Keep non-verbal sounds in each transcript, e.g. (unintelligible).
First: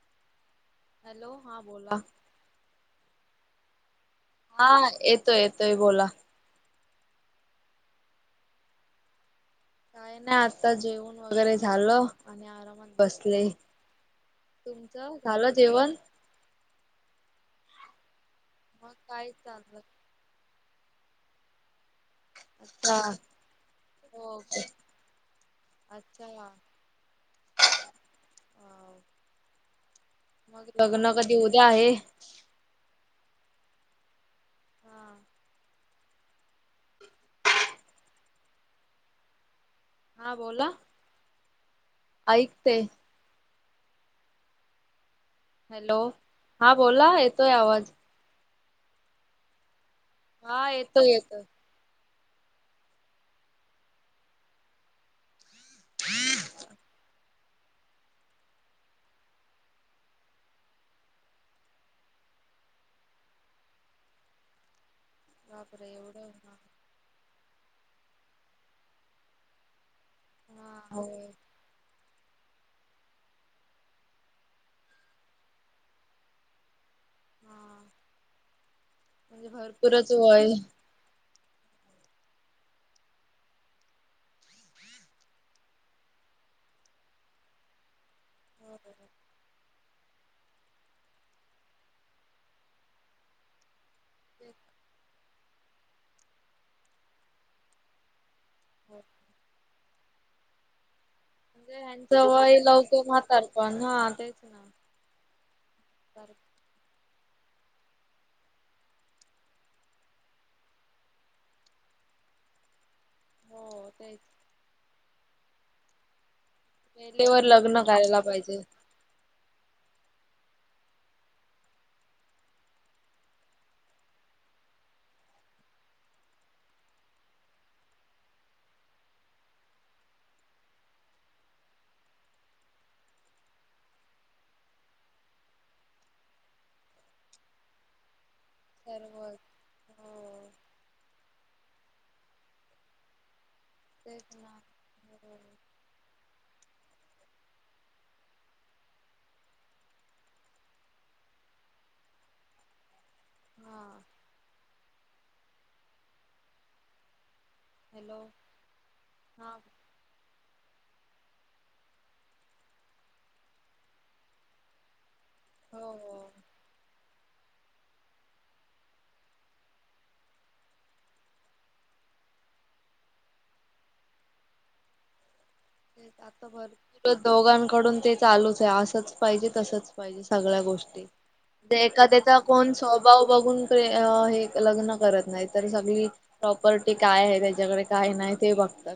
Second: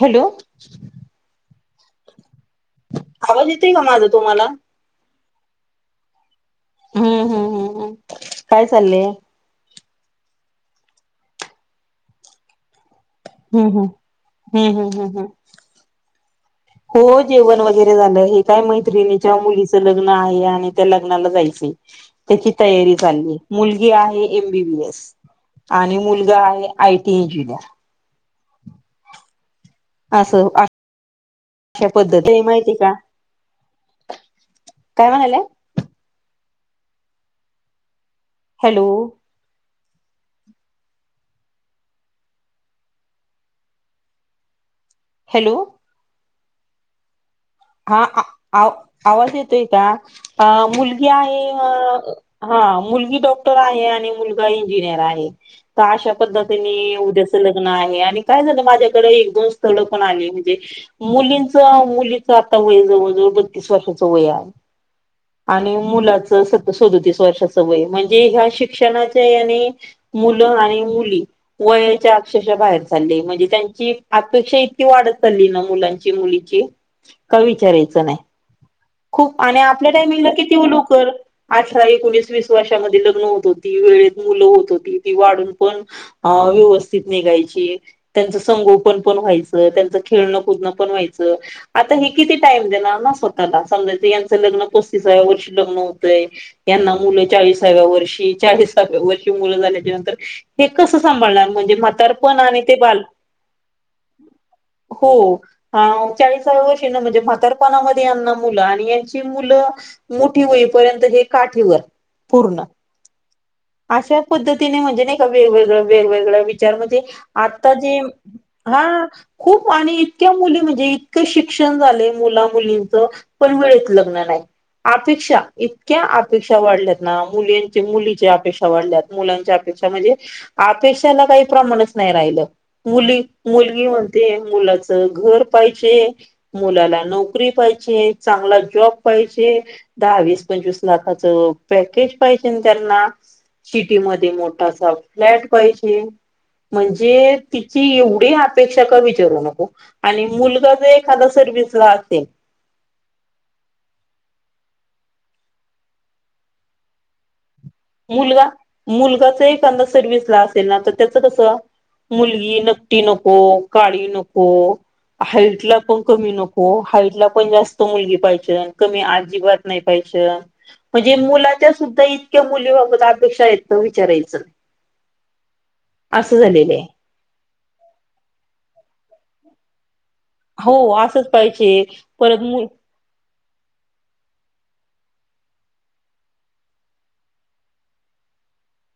Hello. Hello हां बोला. आवाज येते का माझा तुम्हाला! हा येतोय येतोय बोला. हम्म हम्म हम्म हम्म काय चाललेय. काय ना आता जेवण वगैरे झालं आणि आरामात बसले हम्म हम्म हम्म हम्म तुमचं हम्म हम्म झालं जेवण. हो जेवण वगैरे झालं हे काय मग काय मैत्रिणीच्या मुलीच चाललं लग लग्न आहे आणि त्या लग्नाला जायच. त्याची तयारी अच्छा चालली मुलगी आहे. हो एमबीबी एस. आणि अच्छा मुलगा आहे. I T engineer. हो. असं (unintelligible) कधी उद्या अशा आहे पद्धती ते माहिती का काय हा म्हणायला. हॅलो. हा बोला. ऐकते. हॅलो. हॅलो हा बोला येतोय आवाज. आ आ आवा आवा येतोय का अ हा मुलगी येतोय येतोय. आहे. हा मुलगी डॉक्टर आहे. आणि मुलगा इंजिनियर आहे. अशा पद्धतीने उद्या च लग्न आहे काय झालं माझ्याकडे एक, दोन स्थळ पण आली म्हणजे मुलींचं मुली आता वय जवळ जवळ बतीस वर्षाच वय आहे आणि बापरे मुलाच एवढं सदु तीस वर्षाच वय म्हणजे ह्या शिक्षणाच्या याने मुलं आणि हा मुली होय वयाच्या अक्षश बाहेर चाले म्हणजे त्यांची अपेक्षा इतकी वाढत चालली ना मुलांची मुलीची का हा विचारायचं नाही खूप म्हणजे आणि आपल्या भरपूरच टाइमिंगला वय किती उलव कर. अठरा एकोणीस वीस वर्षामध्ये लग्न होत होती. वेळेत मुलं होत होती. ती वाढून पण अ व्यवस्थित निघायची. त्यांचं संगोपन पण व्हायचं त्यांचं खेळणं, कुदणं पण व्हायचं आता हे किती टाईम देणार ना स्वतःला समजा यांचं लग्न पस्तीसाव्या वर्षी ल्न होतय यांना मुलं चाळीसाव्या वर्षी चाळी हो वर्षी मुलं झाल्याच्या नंतर हे कसं सांभाळणार. म्हणजे ह्यांचं म्हातारपण वय आणि ते बाल लवकर म्हहात पण हा तेच ना. हो चाळीस. म्हणजे म्हातारपणामध्ये यांना मुलं आणि यांची मुलं मोठी होईपर्यंत हे काठीवर पूर्ण हो तेच शा पद्धतीने म्हणजे नाही का वेगवेगळं, वेगवेगळ्या ज म्हणज वेळेवर आता लग्न जे करायला पाहिजे हा खूप आणि इतक्या मुली म्हणजे शिक्षण झाले मुला मुलींच पण वेळेत लग्न नाही. अपेक्षा इतक्या अपेक्षा वाढल्यात ना मुलींची, मुलीची अपेक्षा वाढल्यात. मुलांच्या अपेक्षा म्हणजे अपेक्षाला काही प्रमाणच नाही राहिलं. मुली, मुलगी म्हणते मुलाच घर पाहिजे. मुलाला नोकरी पाहिजे चांगला. जॉब सर्व पाहिजे दहावीस, हो पंचवीस लाखाच पॅकेज पाहिजे त्यांना सिटी तेच मध्ये ना. मोठासा फ्लॅट पहिज. म्हणजे तिची एवढी अपेक्षा कर विचारू नको आणि मु एखादा सर्वस ला असेल हा हॅलो मुलगा, मुलगाचा हा एखादा सर्विसला असेल ना तर त्याचं कसं मुलगी नक्टी नको, काळी नको. हाईट ला हो पण हो कमी नको हाईट ला पण जास्त मुलगी पाहि क अजिबात नाही पाहि म्हणजे मुलाच्या सुद्धा इतक्या मुली अपेक्षा येतं विचारायचं ते असं आता झालेलं आहे भरू दोघांकडून ते चालूच आहे असंच पाहिजे तसंच े सगळ्या हो गोष्टी असंच पाहिजे एखाद्याचा परत मु कोण स्वभाव बघून हे लग्न करत नाही तर सगळी प्रॉपर्टी काय आहे त्याच्याकडे काय नाही ते बघतात.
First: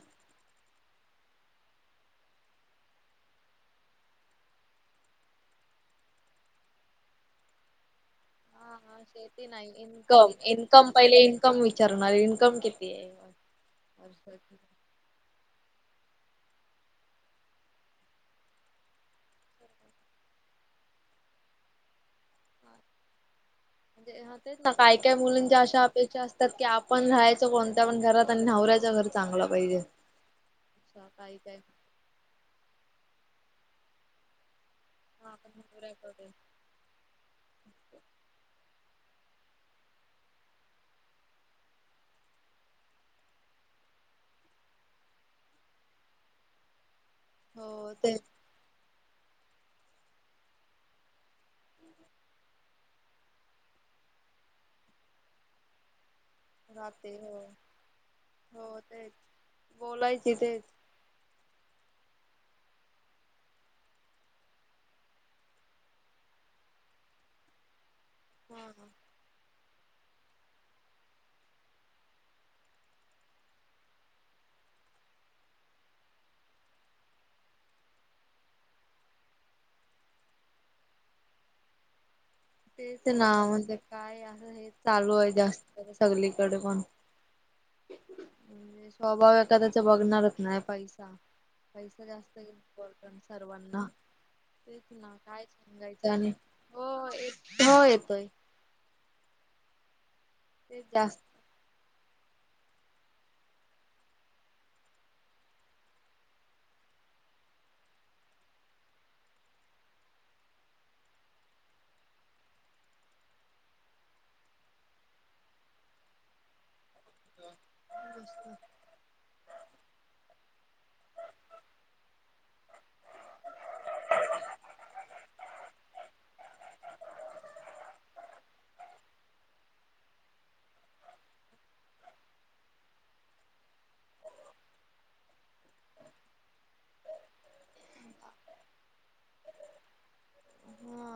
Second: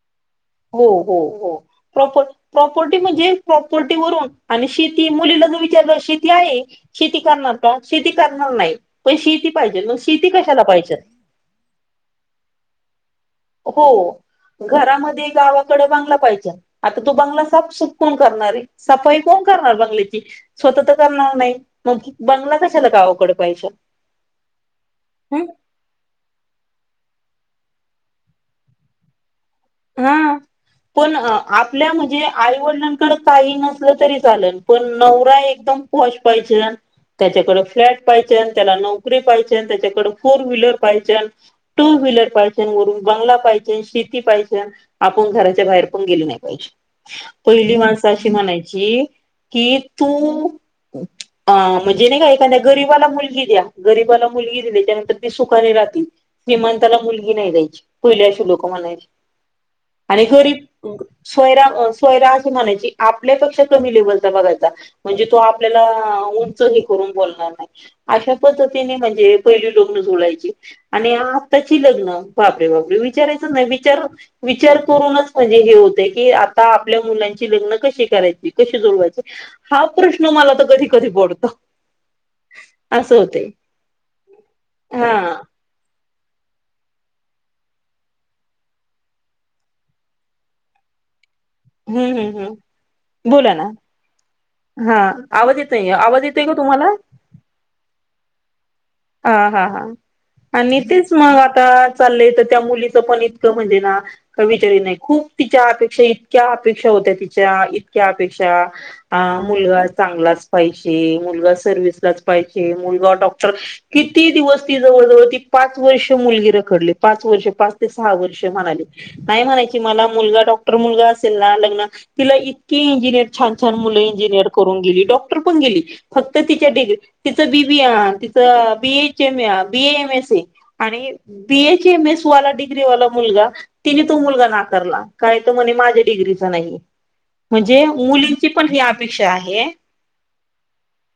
हो हो हो प्रॉपर प्रॉपर्टी म्हणजे प्रॉपर्टीवरून आणि शेती मुलीला जर विचारलं शेती आहे. शेती करणार प शेती करणार नाही पण शेती पाहिजे शेती कशाला पाहिजे. कम विचारणार इन्कम किती आहे. हो घरामध्ये गावाकडे बांगला पाहिजे- आता तो बंगला साफसुफ कोण करणार आहे सफाई कोण करणार बंगल्याची स्वत तर करणार नाही मग बंगला कशाला म्हणजे कवकड पायच्या तेच ना काय काय मुलींच्या अशा ेा असतात की आपण राहायचं कोणत्या पण घरात आणि नवरायचं घर चांगलं पाहिजे. हा पण काही काय आपल्या म्हणजे आईवडिलांकड काही नसलं तरी चालं. पण नवरा एकदम पोहोच पायचे. त्याच्याकड फ्लॅट पाहिजन, त्याला नोकरी पाहिजे, त्याच्याकड फोर व्हीलर पाहिज. टू व्हीलर पाहिजे, वरून बंगला पाहिजे, शेती पाहिजे. आपण घराच्या बाहेर पण गेल नाही पाहिजे पहिली हो माणसं तेच अशी म्हणायची के तू ह म्हणजे नाही का एखाद्या गरीिबाला मुलगी द्या गरीबाला मुलगी दिली त्यानंतर ती सुखाने राहती. श्रीमंताला राहते मुलगी हो नाही द्यायची पहिले अशी लोकं हो म्हणायची. तेच आणि बोलायची तेच गरीब स्वयरा स्यरा असशी म्हणायची आपल्यापेक्षा कमी लेवलचा बघायचा. म्हणजे तो आपल्याला उंच हे करून बोलणार नाही अशा हा पद्धतीने म्हणजे पहिली लग्न सोडायची आणि आताची लग्न बाबरे बाबरे विचारायचं नाही विचार विचार करूनच म्हणजे हे होतय की आता आपल्या मुलांची लग्न कशी करायची कशी जोडवायची? हा प्रश्न मला तर कधी कधी पडतो तेच असं नाव होते म्हणजे काय असं हे हा चालू आहे जास्त सगलीकडे पण म्हणजे स्वभाव एखाद्याचा बघणारच नाही पैसा पैसा हम्म जास्त हम्म हम्म इम्पॉर्टं बोला ना सर्वांना तेच हा ना काय आवाज येतोय सांगायचं आवाज आणि येतोय का तुम्हाला हो एक येतोय हा हा हां आणि ते तेच जास्त मग आता चाललंय तर त्या मुलीच पण इतकं म्हणजे ना कतरी नाही खूप तिच्या अपेक्षा इतक्या अपेक्षा होत्या तिच्या इतक्या अपेक्षा अ मुलगा चांगलाच पाहिजे मुलगा सर्विसलाच पाहिजे मुलगा डॉक्टर किती दिवस ती जवळजवळ ती पाच वर्ष मुलगी रखडली पाच वर्ष पाच ते सहा वर्ष म्हणाले नाही म्हणायची मला मुलगा डॉक्टर मुलगा असेल ना लग्न तिला इतकी इंजिनिअर छान छान मुलं इंजिनिअर करून गेली डॉक्टर पण गेली फक्त तिच्या डिग्री तिचं बी बी तिच BH M BA M S A आणि बीएस एम एस वाला डिग्रीवाला मुलगा तिने तो मुलगा नाकारला काय तो म्हणे माझ्या डिग्रीचा नाही म्हणजे मुलींची पण ही अपेक्षा आहे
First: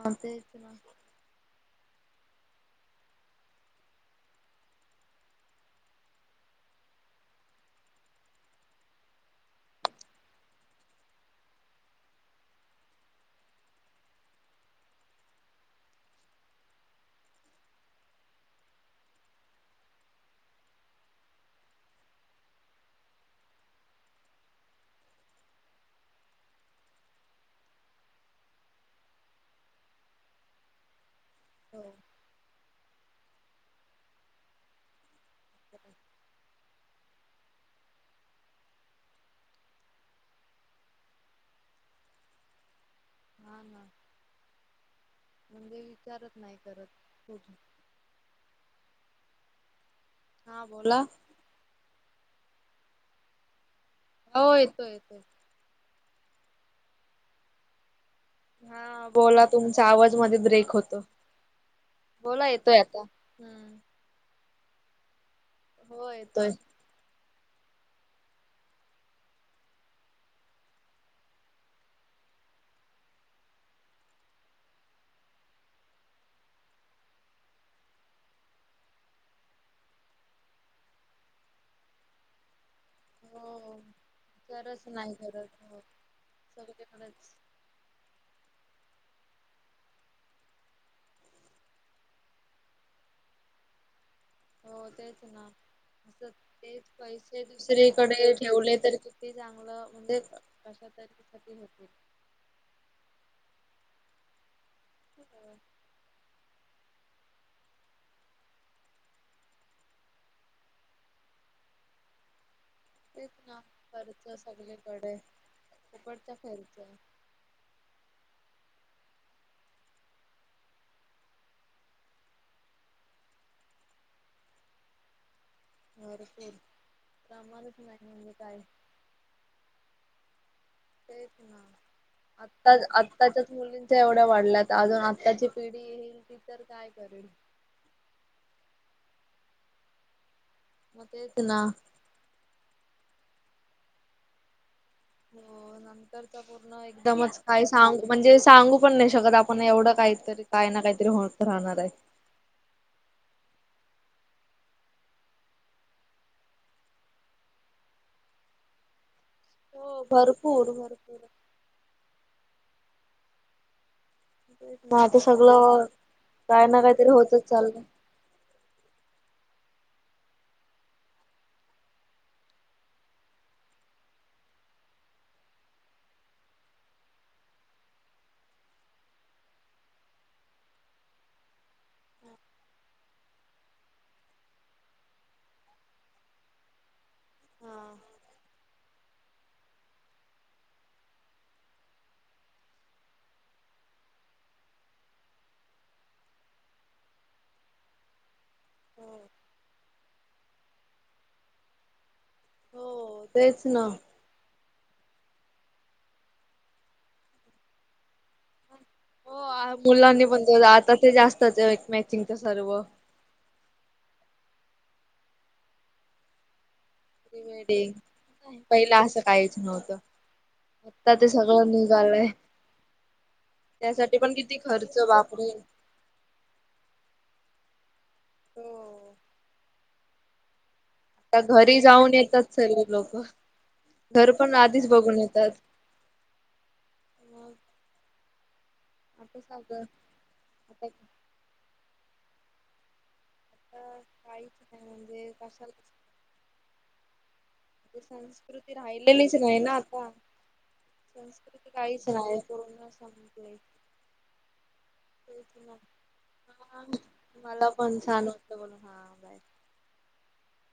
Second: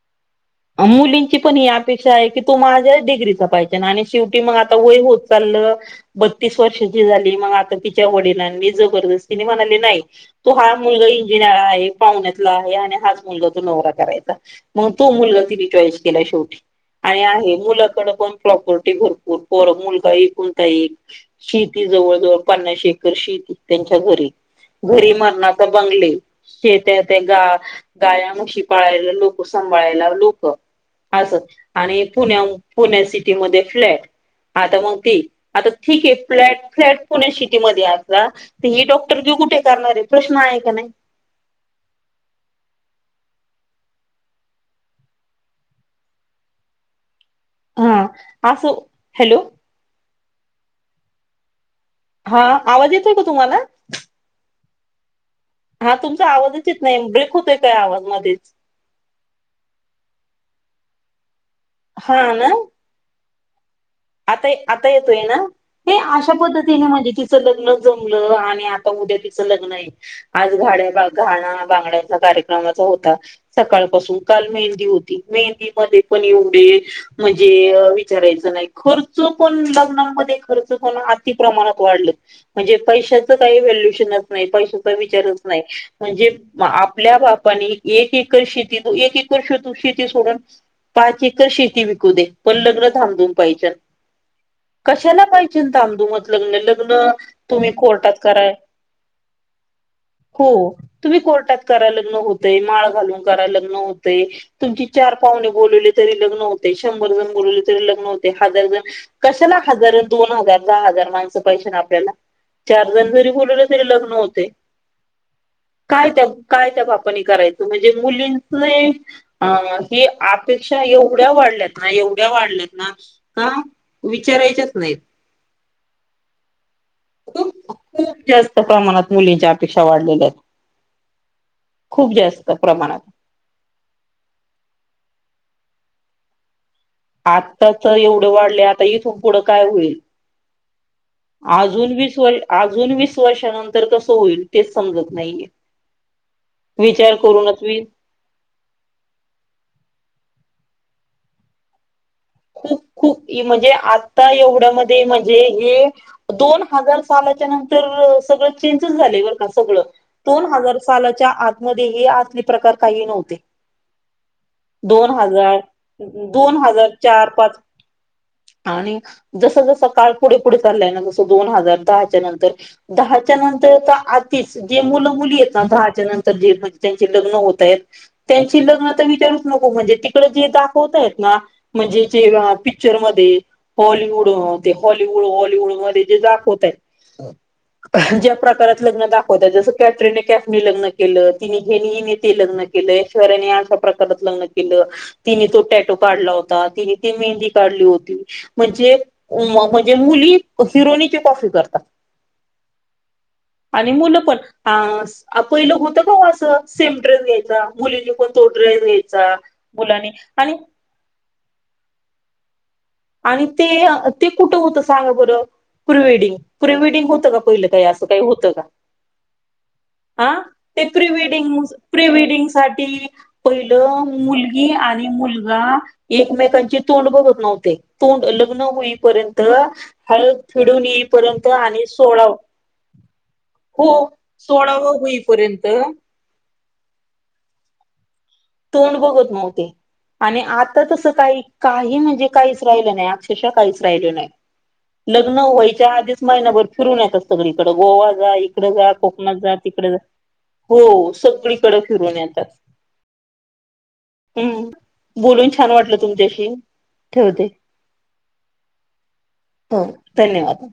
हा तेच ना मुलींची पण ही अपेक्षा आहे की तू माझ्या डिग्रीच पाहिजे ना आणि शेवटी मग आता वय होत चाललं बत्तीस वर्षाची झाली मग आता तिच्या वडिलां मी जबरदस्तीने म्हणाली नाही तू हा मुलगा इंजिनिअर आहे पाहुण्यातला आहे आणि हाच मुलगा तो नवरा करायचा मग तो मुलगा तिने चॉईस केला शेवटी आणि आहे मुलाकड पण प्रॉपर्टी भरपूर मुलगा एक कोणता एक शेती जवळ जवळ पन्नाशे एकर शेती त्यांच्या घरी घरी मरणा तर बंगले शेत ते गा गायामुशीी पाळायला लोक सांभाळायला लोक असं हो आणि पुण्या पुण्या सिटीमध्ये फ्लॅट आता मग ती आता ठीक आहे फ्लॅट फ्लॅट पुण्या सिटीमध्येध्ये असला तर ही डॉक्टर जे कुठे करणार आहे प्रश्न आहे का नाही ह ना म्हणजे विचारत नाही करत कठ हा आसो हॅलो हा बोला हा आवाज येतोय का तुम्हाला हो येतोय येतोय हा तुमचा आवाजच येत नाही ब्रेक होतोय काय आवाज मध्येच हा बोला तुमचा आवाज मध्ये ब्रेक होतो हा बोला ना येतोय आता हम्म आता आता येतोय ना हे हो अशा येतोय पद्धतीने म्हणजे ति त लग्न जमलं आणि आता उद्या तिचं लग्न आहे आजाड घाणा बांगड्यांचा कार्यक्रमाचा होता सकाळपासून काल मेहंदी होती मेहंदी मध्ये पण एवढे म्हणजे विचारायचं नाही खर्च पण लग्नामध्ये खर्च पण अति प्रमाणात वाढलं म्हणजे पैशाचं काही हो व्हॅल्युशनच नाही विचारच पैशाचा नाही विचारच करत नाही हो म्हणजे आपल्या सगळीकडेच बापानी एककर शेती एककर श शेती सोडून पाच एकर शेती विकू दे पण लग्न थांबधून पाहिज हो तेच कशाला ना पाहिजे असं तांदूमत लग्न तेच लग्न तुम्ही कोर्टात कराय ते चांगलं म्हणजे हो कश तुम्ही तरी कोर्टात होते करा लग्न माळ घालून कराय लग्न होते तुमची चार पाहुणे बोलवले तरी लग्न होते ते शंभर जण बोलवले तरी लग्न हो हजारण कशाला हजार दोन हजार दहा हजार माणसं पैश ना आपल्याला चार जण तेच जरी ना बोलले तरी लग्न खर्च होते सगळीकडे काय त्या फुकटचा काय खर्च त्या बापानी करायच म्हणजे मुलींच अ ही अपेक्षा एवढ्या वाढल्यात ना एवढ्या वाढल्यात ना का विचारायच्याच नाहीत भरपूर प्रमाणच नाही खूप म्हणजे जास्त काय प्रमाणात मुलींच्या अपेक्षा वाढलेल्या आहेत तेच ना खूप जास्त आता आ प्रमाणात आत्ताच्याच मुलींच्या एवढ्या वाढल्यात अजून आत्ताची पिढी येईल ती तर काय करेल आ एवढं वाढले आता इथून पुढं काय होईल मग तेच ना अजून बीस व अजून वीस वर्षानंतर कसं होईल तेच समजत नाहीये हो नंतरच पूर्ण विचार एकदमच करूनच काही मी सांग म्हणजे सांगू पण नाही शकत आपण एवढं काहीतरी काय ना काहीतरी होत राहणार आहे खूप खूप म्हणजे आता एवढ्या म म्हणजे हे दोन हजार सालाच्या नंतर सगळ चेंजस झाले सगळ हो दोन भरपूर हजार भरपूर सालाच्या आतमध्ये हे असले प्रकार काही नव्हते मग दोन आता हजार सगळं दोन काय ना हजार काहीतरी चार पाच होतच चाललं. आणि जसं जसं काळ पुढे पुढे चाललाय ना जसं दोन हजार दहाच्या नंतर दहाच्या नंतर तर आधीच जे मुलं मुली य ना दहाच्या नंतर जे म्हणजे त्यांचे लग्न होत आहेत त्यांची लग्न तर विचारूच नको म्हणजे तिकडं जे दाखवताय ना म्हणजे जेव पिक्चरमध्येध्ये हॉलिवूड ते हॉलिवूड हॉलिवूड मध्ये जे दाखवतात ज्या प्रकारे लग्न दाखवतात जस कॅटरीना कॅफनी लग्न केलं, तिने हेनी ते लग्न केलं, ऐश्वर्याने अशा प्रकारे परत लग्न केलं. तिने तो टॅटो काढला होता. तिने ती मेहंदी काढली होती. म्हणजे म्हणजे मुली हिरोनीची कॉफी करतात. हो तेच ना आणि मुलं पण हा पहिलं होतं का असं सेम ड्रेस घ्यायचा. मुलीनी कोण तो ड्रेस द्यायचा. हो मुलानी मुलांनी आणि पण आता ते जास्तच एक मॅचिंगच सर्व आणि ते ते कुठं होतं सांग बरं प्रिवेडिंग प्रिवेडिंग होत का प्री पहिलं काही असं काही होतं वेडिंग का? पहिला असं काहीच नव्हतं हा ते आता प्रीवेडिंग सगळं निघालंय प्रीवेडिंग साठी पहिलं त्यासाठी पण मुल- किती -गी खर्च आणि बापरे मुलगा एकमेकांची तोंड बघत नव्हते. तोंड लग्न होईपर्यंत हळद फिडून येई आता घरी जाऊन येतात सर्व लोक हो घर पण आधीच सोळावं होईपर्यंत म तोंड बघत नव्हते आणि आता तसं काही काही म्हणजे काहीच राहिलं आता नाही रा काहीच नाही ल् म्हणजे वच्या कशाला आधीच महिभरर सगळीकडं गोवा जा इकडे संस्कृती जा कोकणात राहिलेलीच जा नाही ना तिकडे जा आता हो संस्कृती सगळीकडे काहीच फिरून नाही येतात. पूर्ण संपली हम्म बोलून तेच छान ना वाटलं तुमच्याशी ठेवते मला पण छान वाटलं बोलून हा बाय हो धन्यवाद.